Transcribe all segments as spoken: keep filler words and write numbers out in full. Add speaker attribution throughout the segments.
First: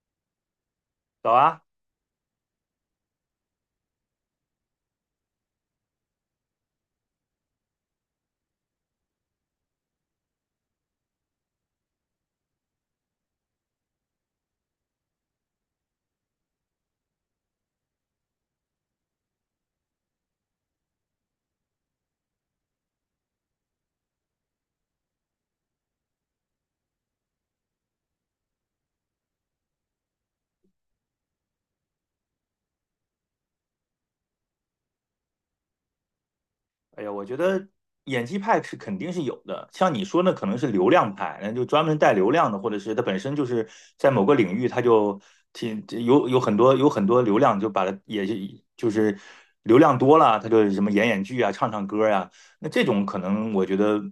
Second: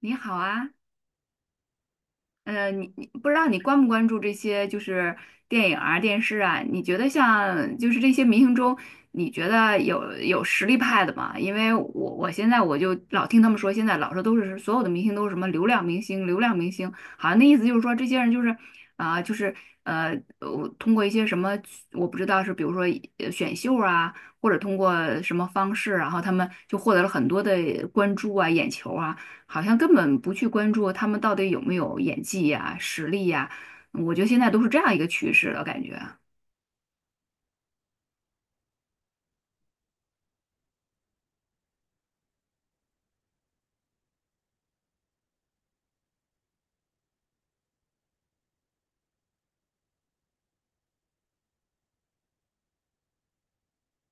Speaker 1: 你好啊，
Speaker 2: 早啊。
Speaker 1: 呃，你你不知道你关不关注这些就是电影啊、电视啊？你觉得像就是这些明星中，你觉得有有实力派的吗？因为我我现在我就老听他们说，现在老说都是所有的明星都是什么流量明星、流量明星，好像那意思就是说这些人就是啊、就是呃，我通过一些什么我不知道是比如说呃选秀啊，或者通过什么方式，然后他们就获得了很多的关注啊、眼球啊。好像根本不去关注他们到底有没有演技呀、实力呀。我觉得现在都是这样一个趋势了，感觉。
Speaker 2: 哎呀，我觉得演技派是肯定是有的，像你说那可能是流量派，那就专门带流量的，或者是他本身就是在某个领域，他就挺有有很多有很多流量，就把它也是就是流量多了，他就什么演演剧啊，唱唱歌呀。那这种可能我觉得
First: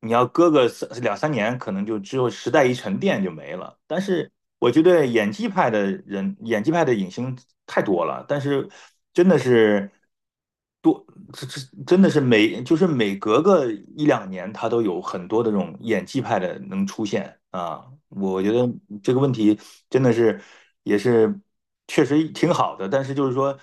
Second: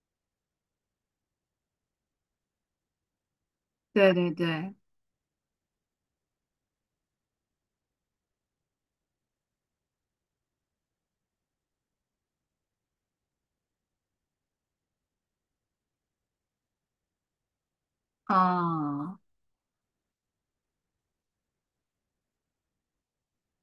Speaker 2: 你要搁个三两三年，可能就只有时代一沉淀就没了。但
Speaker 1: 对对
Speaker 2: 是我
Speaker 1: 对，
Speaker 2: 觉得演技派的人，演技派的影星太多了，但是真的是多，这这真的是每就是每隔个一两年，他都有很多的这种演技派的能出现啊。我觉得这
Speaker 1: 啊。
Speaker 2: 个问题真的是也是确实挺好的，但是就是说。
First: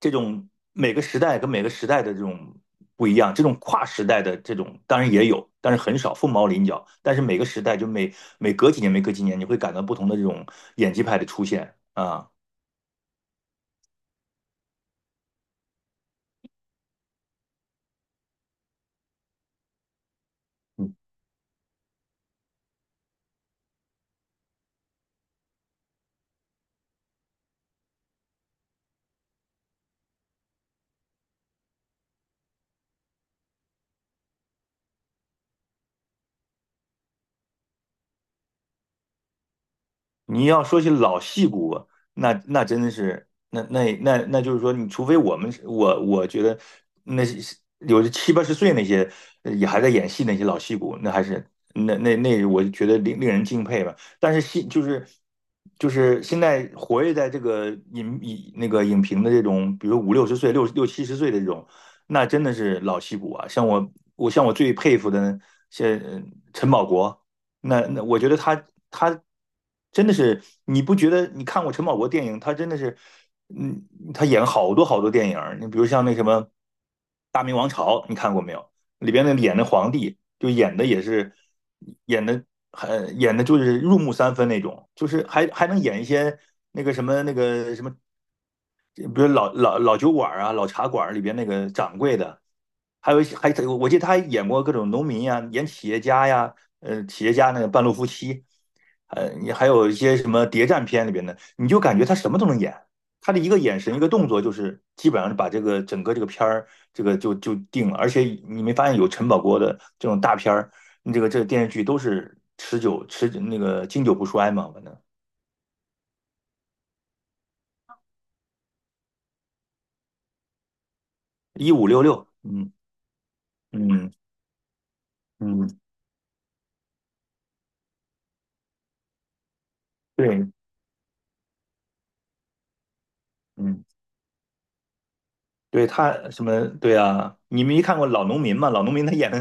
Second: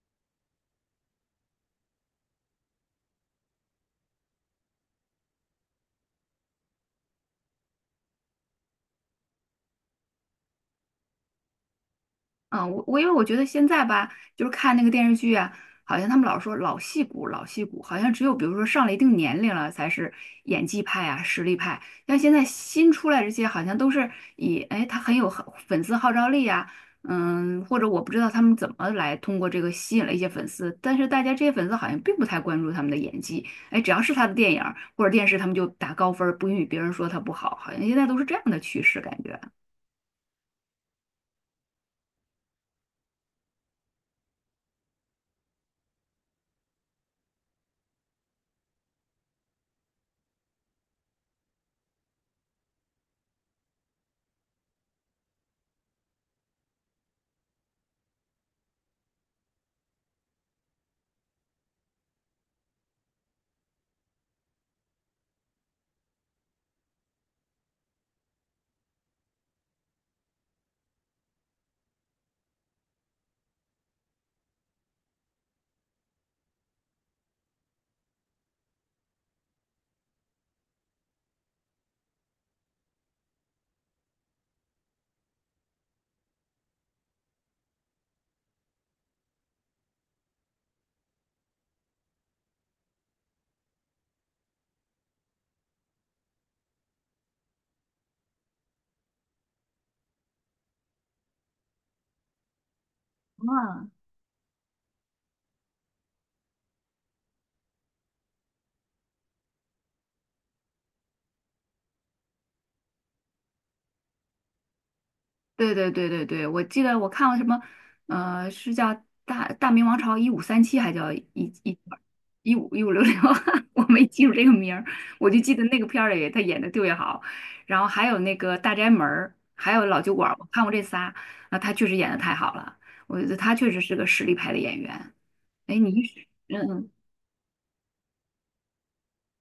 Speaker 2: 这种每个时代跟每个时代的这种不一样，这种跨时代的这种当然也有，但是很少，凤毛麟角。但是每个时代就每每隔几年、每隔几年，你会感到不同的这种演技派的出现啊。
Speaker 1: 嗯，我我因为我觉得现在吧，就是看那个电视剧啊，好像他们老说老戏骨，老戏骨，好像只有比如说上了一定年龄了才是演技派啊，实力派。像现在新出来这些，好像都是以哎他很有很粉丝号召力啊，嗯，或者我不知道他们怎么来通过这个吸引了一些粉丝，但是大家这些粉丝好像并不太关注他们的演技，哎，只要是他的电影儿或者电视，他们就打高分儿不允许别人说他不好，好像现在都是这样的趋势感觉。
Speaker 2: 你要说起老戏骨，那那真的是，那那那那就是说，你除非我们是我我觉得那些有的七八十岁那些呃也还在演戏那些老戏骨，那还是那那那，我就觉得令令人敬佩吧。但是戏就是就是现在活跃在这个影影那个影评的这种，比如五六十岁、六六七十岁的这种，那真的是老戏骨啊。像我我像我最佩服的，像呃陈宝国。那那我觉得他他真的是，你不觉得？你看过陈宝国电影，他真的是，嗯，他演好多好多电影儿，你比如像那什么《大明王朝》，你看过没有？里边那演的皇帝，就演的也是演的很演的就是入木三分那种，就是还还能演一些那个什么那个什么，比如老老老酒馆啊、老茶馆里边那个掌柜的，还有一些还我记得他还演过各种农民呀、演企业家呀，呃，企业家那个半路夫妻，呃，你还有一些什么谍战片里边的，你就感觉他什么都能演。他的一个眼
Speaker 1: 啊
Speaker 2: 神、一个动作，就是基本上是把这个整个这个片儿这个就就定了。而且你没发现有陈宝国的这种大片儿，你这个这个电视剧都是持久持那个经久不衰嘛，反正
Speaker 1: 对对对对对，我记得我看了什么，呃，是叫大《大明王朝一五三七》，还叫一
Speaker 2: 一
Speaker 1: 一
Speaker 2: 五六六，
Speaker 1: 一
Speaker 2: 嗯
Speaker 1: 五一五六六，我没
Speaker 2: 嗯
Speaker 1: 记住这个名儿，我就记得
Speaker 2: 嗯，
Speaker 1: 那个片儿里他演的特别好，然后还有那个《大宅门》，儿，还有《老酒馆》，我
Speaker 2: 对，
Speaker 1: 看过这仨，啊，他确实演的太好了，我觉得他确实
Speaker 2: 嗯。
Speaker 1: 是个实力派的演员。哎，
Speaker 2: 对
Speaker 1: 你
Speaker 2: 他
Speaker 1: 是
Speaker 2: 什么？
Speaker 1: 嗯
Speaker 2: 对啊，你们没看过《老农民》吗？《老农民》他演的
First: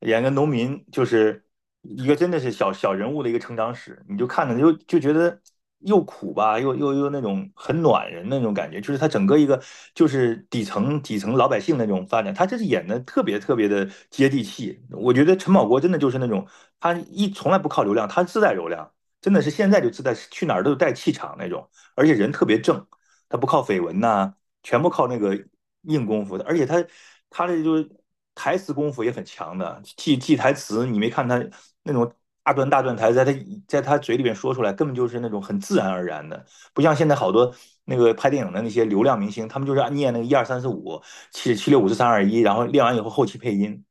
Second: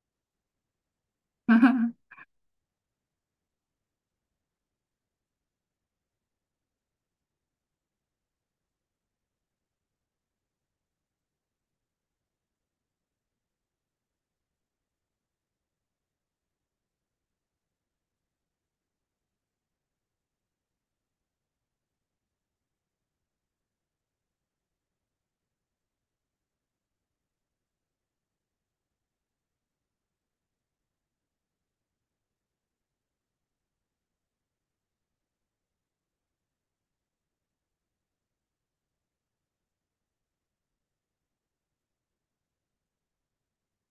Speaker 2: 演个农民，就是
Speaker 1: 嗯。
Speaker 2: 一个真的是小小人物的一个成长史，你就看着就就觉得又苦吧，又又又那种很暖人的那种感觉，就是他整个一个就是底层底层老百姓那种发展，他这是演的特别特别的接地气。我觉得陈宝国真的就是那种他一从来不靠流量，他自带流量，真的是现在就自带去哪儿都带气场那种，而且人特别正，他不靠绯闻呐，全部靠那个硬功夫的，而且他他这就是台词功夫也很强的，记记台词。你没看他那种大段大段台词，在他在他嘴里边说出来，根本就是那种很自然而然的。不像现在好多那个拍电影的那些流量明星，他们就是念那个一二三四五七七六五四三二一，然后练完以后后期配音。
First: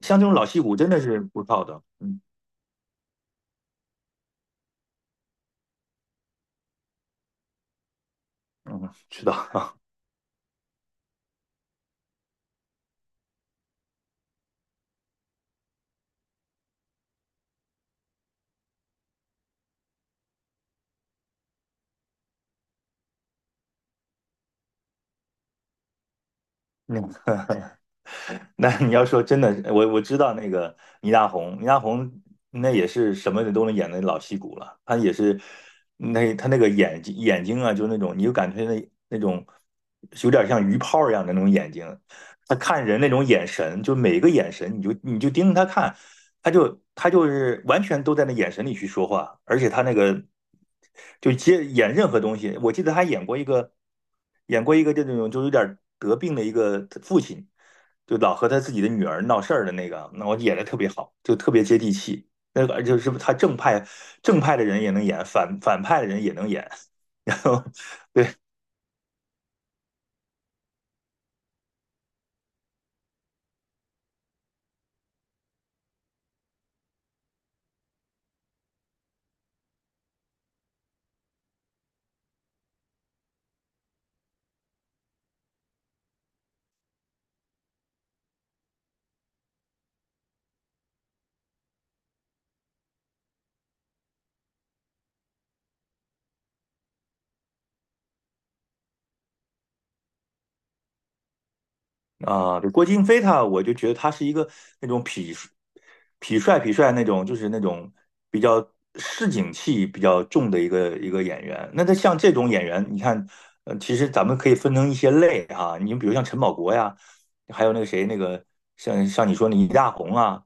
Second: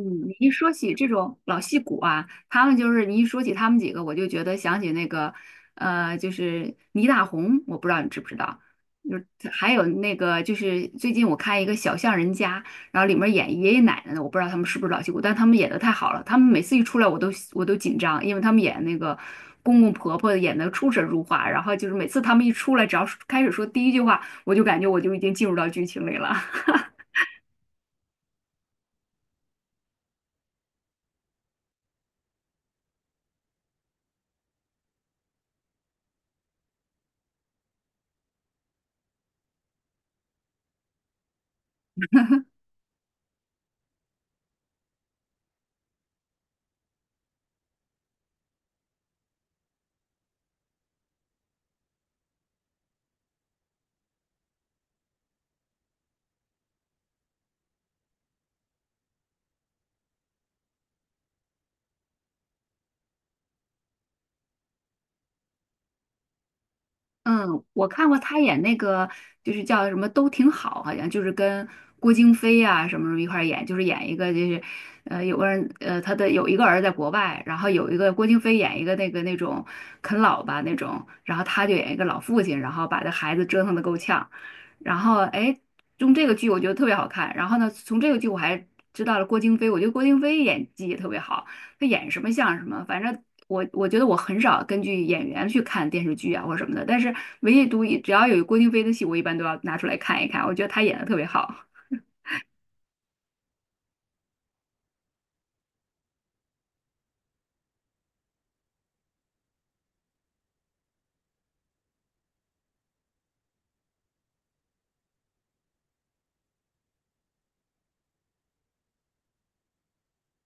Speaker 2: 像这种
Speaker 1: 你
Speaker 2: 老
Speaker 1: 一
Speaker 2: 戏
Speaker 1: 说
Speaker 2: 骨真
Speaker 1: 起
Speaker 2: 的
Speaker 1: 这
Speaker 2: 是
Speaker 1: 种
Speaker 2: 不
Speaker 1: 老
Speaker 2: 靠
Speaker 1: 戏
Speaker 2: 的。
Speaker 1: 骨
Speaker 2: 嗯
Speaker 1: 啊，他们就是你一说起他们几个，我就觉得想起那个，呃，就是倪大红，我不知道你知不知道，
Speaker 2: 嗯，
Speaker 1: 就
Speaker 2: 知
Speaker 1: 是
Speaker 2: 道
Speaker 1: 还
Speaker 2: 啊。
Speaker 1: 有那个就是最近我看一个《小巷人家》，然后里面演爷爷奶奶的，我不知道他们是不是老戏骨，但他们演的太好了，他们每次一出来我都我都紧张，因为他们演那个公公婆婆演的出神入化，然后就是每次他们一出来，只要是开始说第一句话，我就感觉我就已经进入到剧情里了。
Speaker 2: 那个。那你要说真的，我我知道那个倪大红，倪大红那也是什么都能演的老戏骨了。他也是。那他那个眼睛眼睛啊，就那种你就感觉那那种有点像鱼泡一样的那种眼睛。他看人那种眼神，就每个眼神，你就你就盯着他看，他就他就是完全都在那眼神里去说话。而且他那个就接演任何东西。我记得他演过一个演过一个这种就有点得病的一个父亲，就老和他自己的女儿闹事儿的那个，那我演的特别好，就特别接地气。那个就是他正派正派的人也能演，反反派的人也能演。然
Speaker 1: 嗯，
Speaker 2: 后
Speaker 1: 我看过
Speaker 2: 对
Speaker 1: 他演那个，就是叫什么都挺好，好像就是跟郭京飞啊什么什么一块儿演，就是演一个就是，呃，有个人呃他的有一个儿子在国外，然后有一个郭京飞演一个那个那种啃老吧那种，然后他就演一个老父亲，然后把这孩子折腾的够呛，然后哎，用这个剧我觉得特别好看，然后呢，从这个剧我还知道了郭京飞，我觉得郭京飞演技也特别好。他演什么像什么，反正我我觉得我很少根据演员去看电视剧啊或什么的，但是唯独一只要有郭京飞的戏，我一般都要拿出来看一看，我觉得他演的特别好。
Speaker 2: 啊，对，郭京飞他，我就觉得他是一个那种痞痞帅痞帅那种，就是那种比较市井气比较重的一个一个演员。那他像这种演员，你看，呃，其实咱们可以分成一些类哈，你比如像陈宝国呀，还有那个谁，那个像像你说那倪大红啊，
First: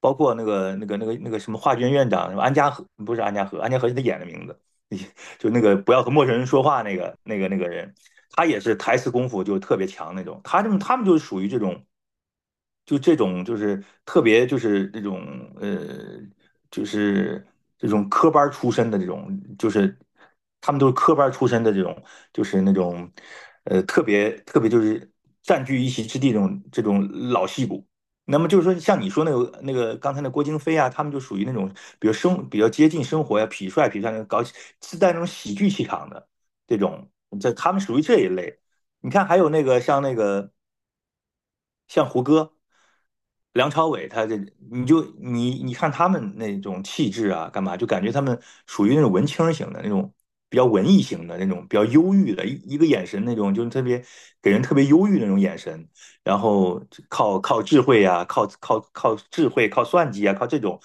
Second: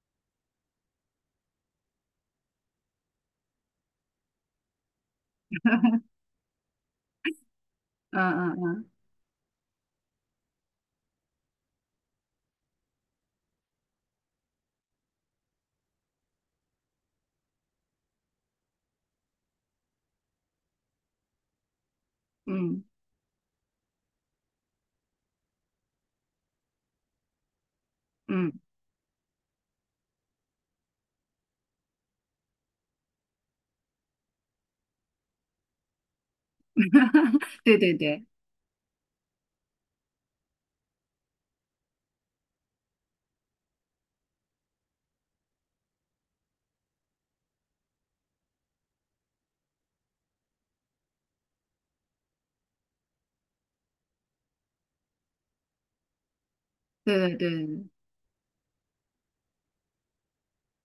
Speaker 2: 包括那个那个那个那个什么华卷院长，什么安家和不是安家和，安家和是他演的名字。就那个不要和陌生人说话那个那个那个人，他
Speaker 1: 嗯
Speaker 2: 也是
Speaker 1: 嗯
Speaker 2: 台词功夫就特别强那种。他这么他们就是属于这种，就这种就是特别就是这种呃就是这种科班出身的这种，就是他们都是科班出身的这种，就是那
Speaker 1: 嗯
Speaker 2: 种呃特别特别就是占据一席之地这种这种老戏骨。那么
Speaker 1: 嗯
Speaker 2: 就
Speaker 1: 嗯，
Speaker 2: 是说，像你说那个那个刚才那郭京飞啊，他们就属于那种比如生比较接近生活呀、痞帅痞帅那种搞喜自带那种喜剧气场的这种，这 他
Speaker 1: 对
Speaker 2: 们
Speaker 1: 对
Speaker 2: 属于这
Speaker 1: 对
Speaker 2: 一类。你看，还有那个像那个像胡歌、梁朝伟，他这你就你你看他们那种气质啊，干嘛就感觉他们属于那种文青型的那种，比较文艺型的那种，比较忧郁的，一一个眼神那种，就是特别给人特别忧郁的那种眼神。然后
Speaker 1: 对对
Speaker 2: 靠靠智
Speaker 1: 对。
Speaker 2: 慧啊，靠靠靠智慧，靠算计啊，靠这种，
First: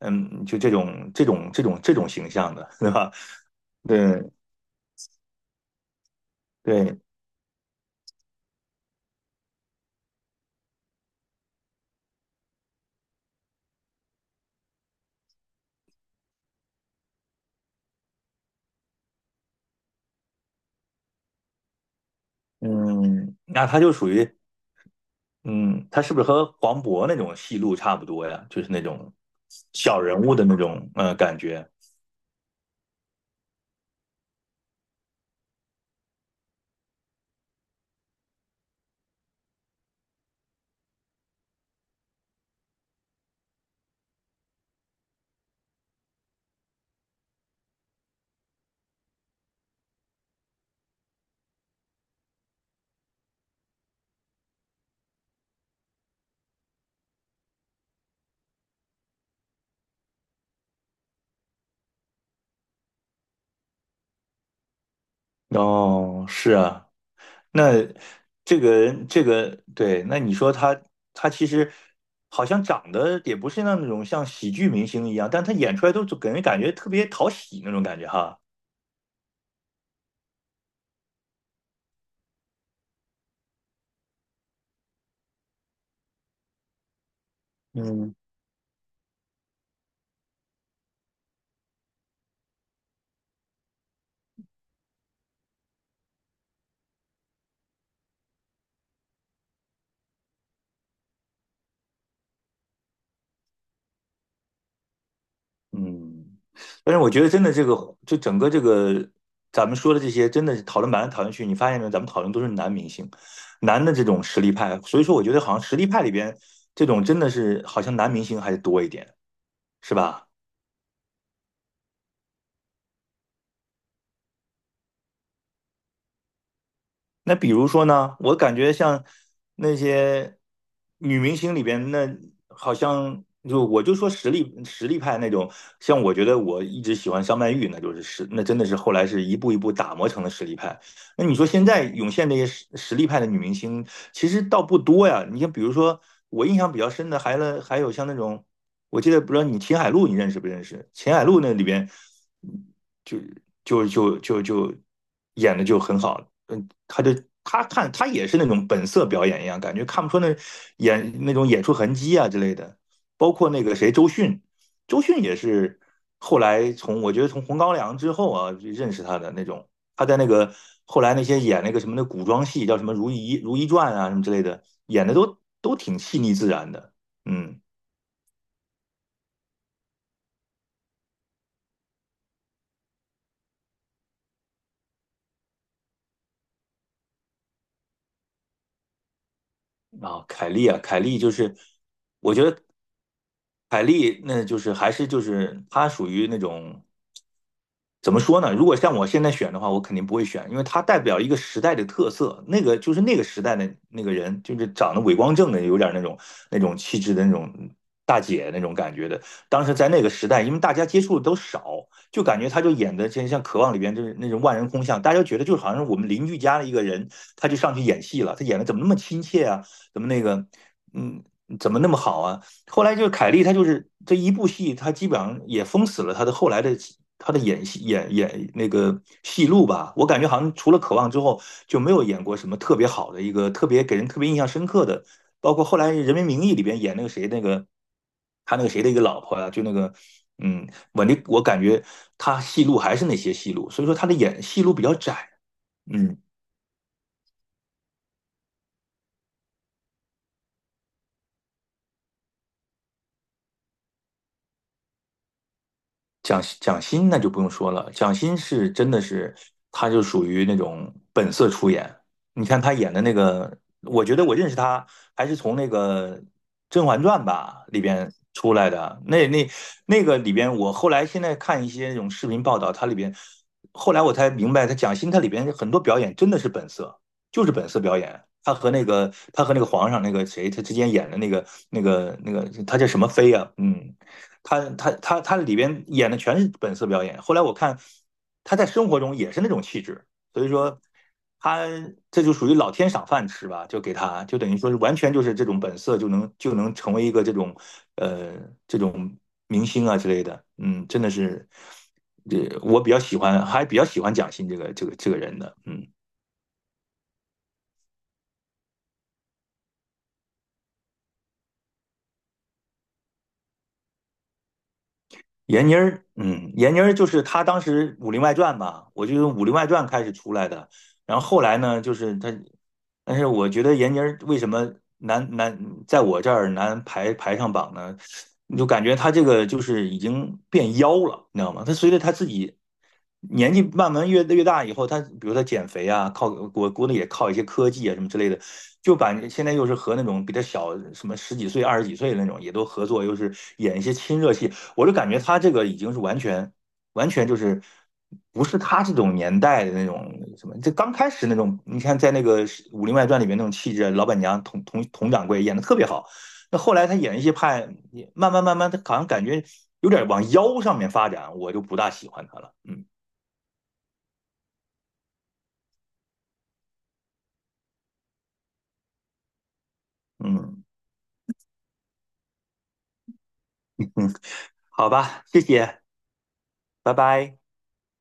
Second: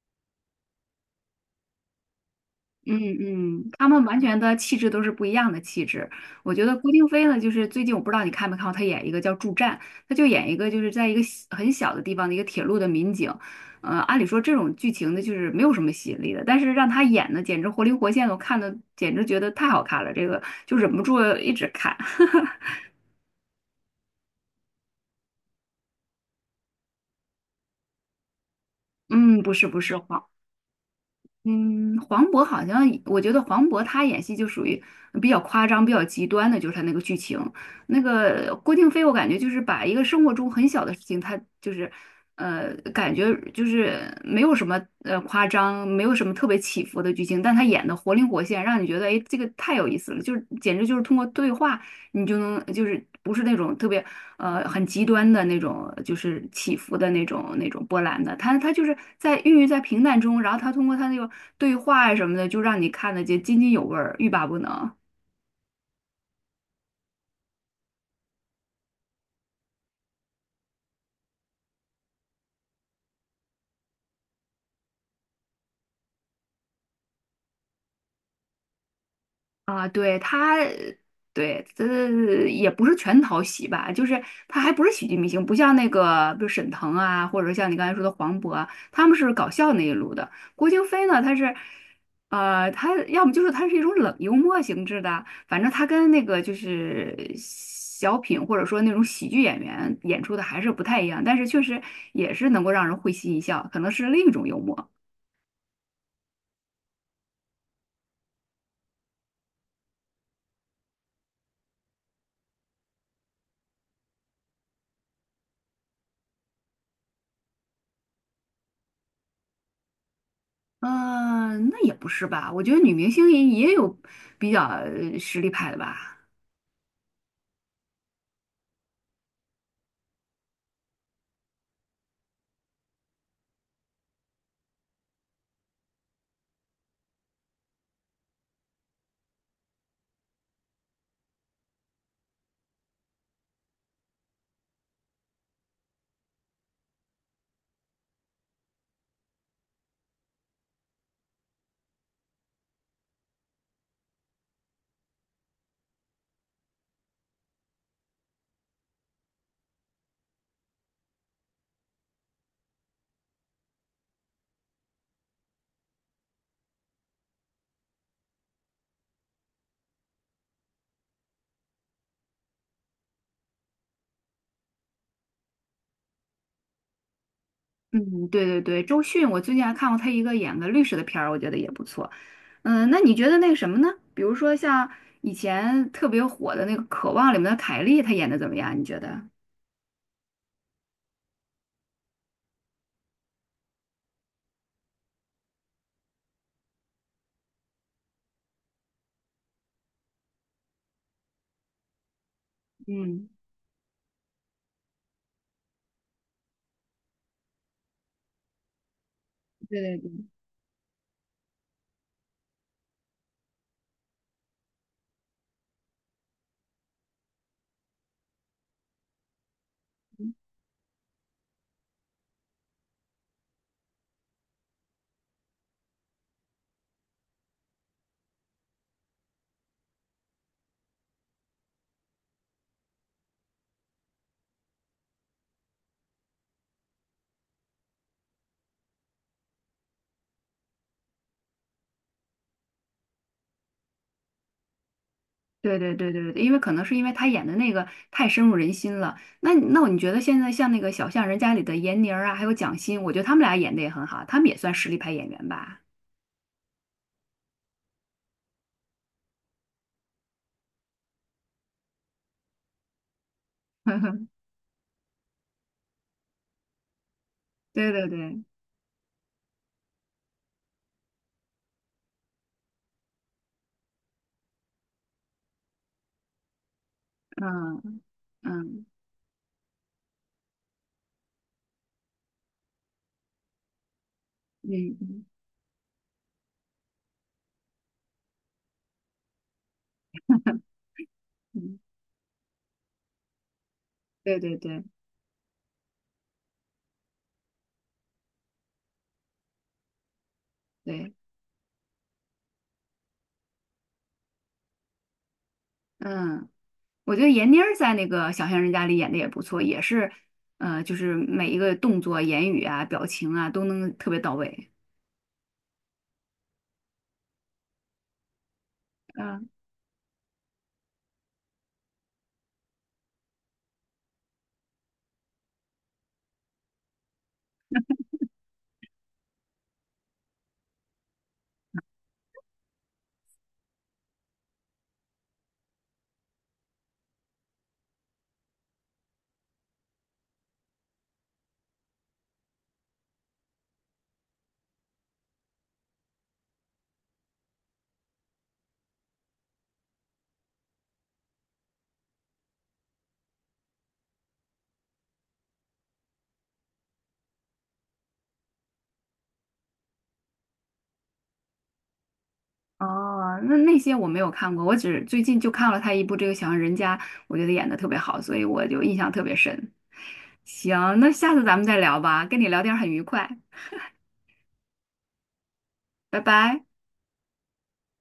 Speaker 2: 嗯，就这种这种这种这种形象的，对
Speaker 1: 嗯
Speaker 2: 吧？
Speaker 1: 嗯，他们完
Speaker 2: 对
Speaker 1: 全的气质都是不一样的气质。我觉得郭
Speaker 2: 对。
Speaker 1: 京飞呢，就是最近我不知道你看没看过，他演一个叫《助战》，他就演一个就是在一个小很小的地方的一个铁路的民警。呃，按理说这种剧情呢，就是没有什么吸引力的，但是让他演的简直活灵活现的，我看的简直觉得太好看了，这个就忍不住一直看。
Speaker 2: 嗯，那他就属于。嗯，他是不是和黄渤那种戏路差不多呀？就是那种
Speaker 1: 嗯，不是不是，
Speaker 2: 小人
Speaker 1: 黄
Speaker 2: 物的那种呃感觉。
Speaker 1: 嗯，黄渤好像，我觉得黄渤他演戏就属于比较夸张、比较极端的，就是他那个剧情。那个郭京飞，我感觉就是把一个生活中很小的事情，他就是，呃，感觉就是没有什么呃夸张，没有什么特别起伏的剧情，但他演的活灵活现，让你觉得哎，这个太有意思了，就是简直就是通过对话，你就能就是不是那种特别。呃很极端的那种，就是起伏的那种那种波澜的。他他就是在孕育在平淡中，然后他通过他那个对话啊什么的，就让你看得见津津有味儿，欲罢不能。
Speaker 2: 哦，是啊，那这个人这个对，那你说他，他其实好像长得也不是那种像喜剧明星一样，但他演出来都就给人感觉特别讨喜那种感觉哈。
Speaker 1: 啊，对他，对，这也不是全讨喜吧，就是他还不是喜剧明星，不像那个，比如沈腾啊，或者像你刚才说的
Speaker 2: 嗯。
Speaker 1: 黄渤啊，他们是搞笑那一路的。郭京飞呢，他是，呃，他要么就是他是一种冷幽默性质的，反正他跟那个就是小品或者说那种喜剧演员演出的还是不太一样，但是确实也是能够让人会心一笑，可能是另一种幽默。
Speaker 2: 嗯，但是我觉得真的这个，就整个这个咱们说的这些，真的是讨论来讨论去，你发现没有？咱们讨论都是男明星，男的这种实力派，所以说我觉得好像实力派里边这种真的是好像男明星还是多一点，是吧？
Speaker 1: 嗯，那也不是吧？我觉得女明星也也有比较呃实力派的吧。
Speaker 2: 那比如说呢，我感觉像那些女明星里边，那好像就我就说实力实力派那种，像我觉得我一直喜欢张曼玉，那就是实，那真的是后来是一步一步打磨成了实力派。那你说现在涌现这些实实力派的女明星，其实倒不多呀。你像比如说我印象比较深的，还了还有像那种。我记得不知道你秦海璐你认识不认识？秦海璐那里边就就就就就演的就很好，嗯，他就他看他也是那种本色表演一样，感觉看不出那演那种演出痕迹啊之类的。包括那个谁周迅，周迅也是后来从我觉得从《红高粱》之后啊认识他的那种，他在那个后来那些演那个什么的古装戏叫什么《如懿如懿传》啊什么之类的，演的都都挺细腻自然的，嗯。
Speaker 1: 嗯，对对对，周迅，我最近还看过她一个演个律师的片儿，我觉得也不错。嗯，那你觉得那个什么呢？比如说像以前特别火的那个《渴望》里面的凯莉，她演的怎么样？你觉得？
Speaker 2: 啊，凯利啊，凯利就是，我觉得凯利那就是还是就是她属于那种。怎么说呢？如果像我现在选的话，我肯定不会选，因为它代表一个时代的特色。那个就是那个
Speaker 1: 嗯，
Speaker 2: 时代的那个人，就是长得伟光正的，有点那种那种气质的那种大姐那种感觉的。当时
Speaker 1: 对
Speaker 2: 在
Speaker 1: 对
Speaker 2: 那个时
Speaker 1: 对。
Speaker 2: 代，因为大家接触的都少，就感觉他就演的真像《渴望》里边就是那种万人空巷，大家觉得就好像是我们邻居家的一个人，他就上去演戏了。他演的怎么那么亲切啊？怎么那个，嗯，怎么那么好啊？后来就是凯莉，她就是这一部戏，她基本上也封死了她的后来的她的演戏演演那个戏路吧。我感觉好像除了《渴望》之后，就没有演过什么特别好的一个特别给人特别印象深刻的。包括后来《人民名义》里边演那个谁那个他那个谁的一个老婆啊，就那个嗯，我那我感觉他戏路还是那些戏路，所以说他的演戏路比较窄。
Speaker 1: 对对对
Speaker 2: 嗯。
Speaker 1: 对对，因为可能是因为她演的那个太深入人心了。那那你觉得现在像那个《小巷人家》里的闫妮儿啊，还有蒋欣，我觉得他们俩演的也很好，他们也算实力派演员吧。
Speaker 2: 蒋蒋欣那就不用说了，蒋欣是真的是，她就属于那种本色出演。你看她演的那个，我觉得 我认识她还是从那个《甄嬛传》吧里
Speaker 1: 对对
Speaker 2: 边
Speaker 1: 对，嗯
Speaker 2: 出来的。那那那个里边，我后来现在看一些那种视频报道，它里边后来我才明白，她蒋欣她里边很多表演真的是本色，就是本色表演。她和
Speaker 1: 嗯
Speaker 2: 那个她和那个皇上那个谁，她之间演的那个那个那个，她叫什么妃啊？嗯，他他
Speaker 1: 嗯
Speaker 2: 他
Speaker 1: 嗯
Speaker 2: 他里边演的全是本色表演。后来我看他在生活中也是那种气质，所以说他
Speaker 1: 嗯，
Speaker 2: 这就属于老天赏饭吃吧，就给他就
Speaker 1: 对
Speaker 2: 等
Speaker 1: 对
Speaker 2: 于说是
Speaker 1: 对
Speaker 2: 完全就是这种本色就能就能成为一个这种呃这种明星啊之类的。嗯，真的
Speaker 1: 对，
Speaker 2: 是，这我比较喜欢，还比较喜欢蒋欣这个这个这个人的。嗯，
Speaker 1: 嗯，我觉得闫妮儿在那个《小巷人家》里演的也不错，也是，呃，就是每一个动作、言语啊、表情啊都能特别到位。
Speaker 2: 闫妮儿，嗯，闫妮儿就是她当时《武林外传》吧，我就用《武
Speaker 1: 嗯，
Speaker 2: 林外传》开始出来的。然后后来呢，就是他但是我觉得闫妮儿为什么难难在我这儿难排排上榜呢？你就感觉她这个就是已经变妖了，你知道吗？她随着她自己年纪慢慢越越大以后，她比如她减肥啊，靠我估计也靠一些科技啊什么之类的，就把现在又是和那种比她小什么十几岁、二十几岁的那种也都合作，又是演一些亲热戏，我就感觉她这个已经是完全。完全就是不是他这种年代的那种什么，这刚开始那种，你看在那个《武林外传》里面那种气质，老板娘佟佟佟掌柜演的特别好。那后来他演一些派，慢慢慢慢，他好像感觉有点往妖上面发展，我就不大喜欢他了。嗯
Speaker 1: 哦，那那些我没有看过，我只最近就看了她一部这个《小巷人家》，我觉得演的特别好，所以我就印象特别深。
Speaker 2: 嗯
Speaker 1: 行，那下次咱们再聊吧，跟你聊天很愉快，
Speaker 2: 嗯，好吧，谢谢，
Speaker 1: 拜拜。
Speaker 2: 拜拜。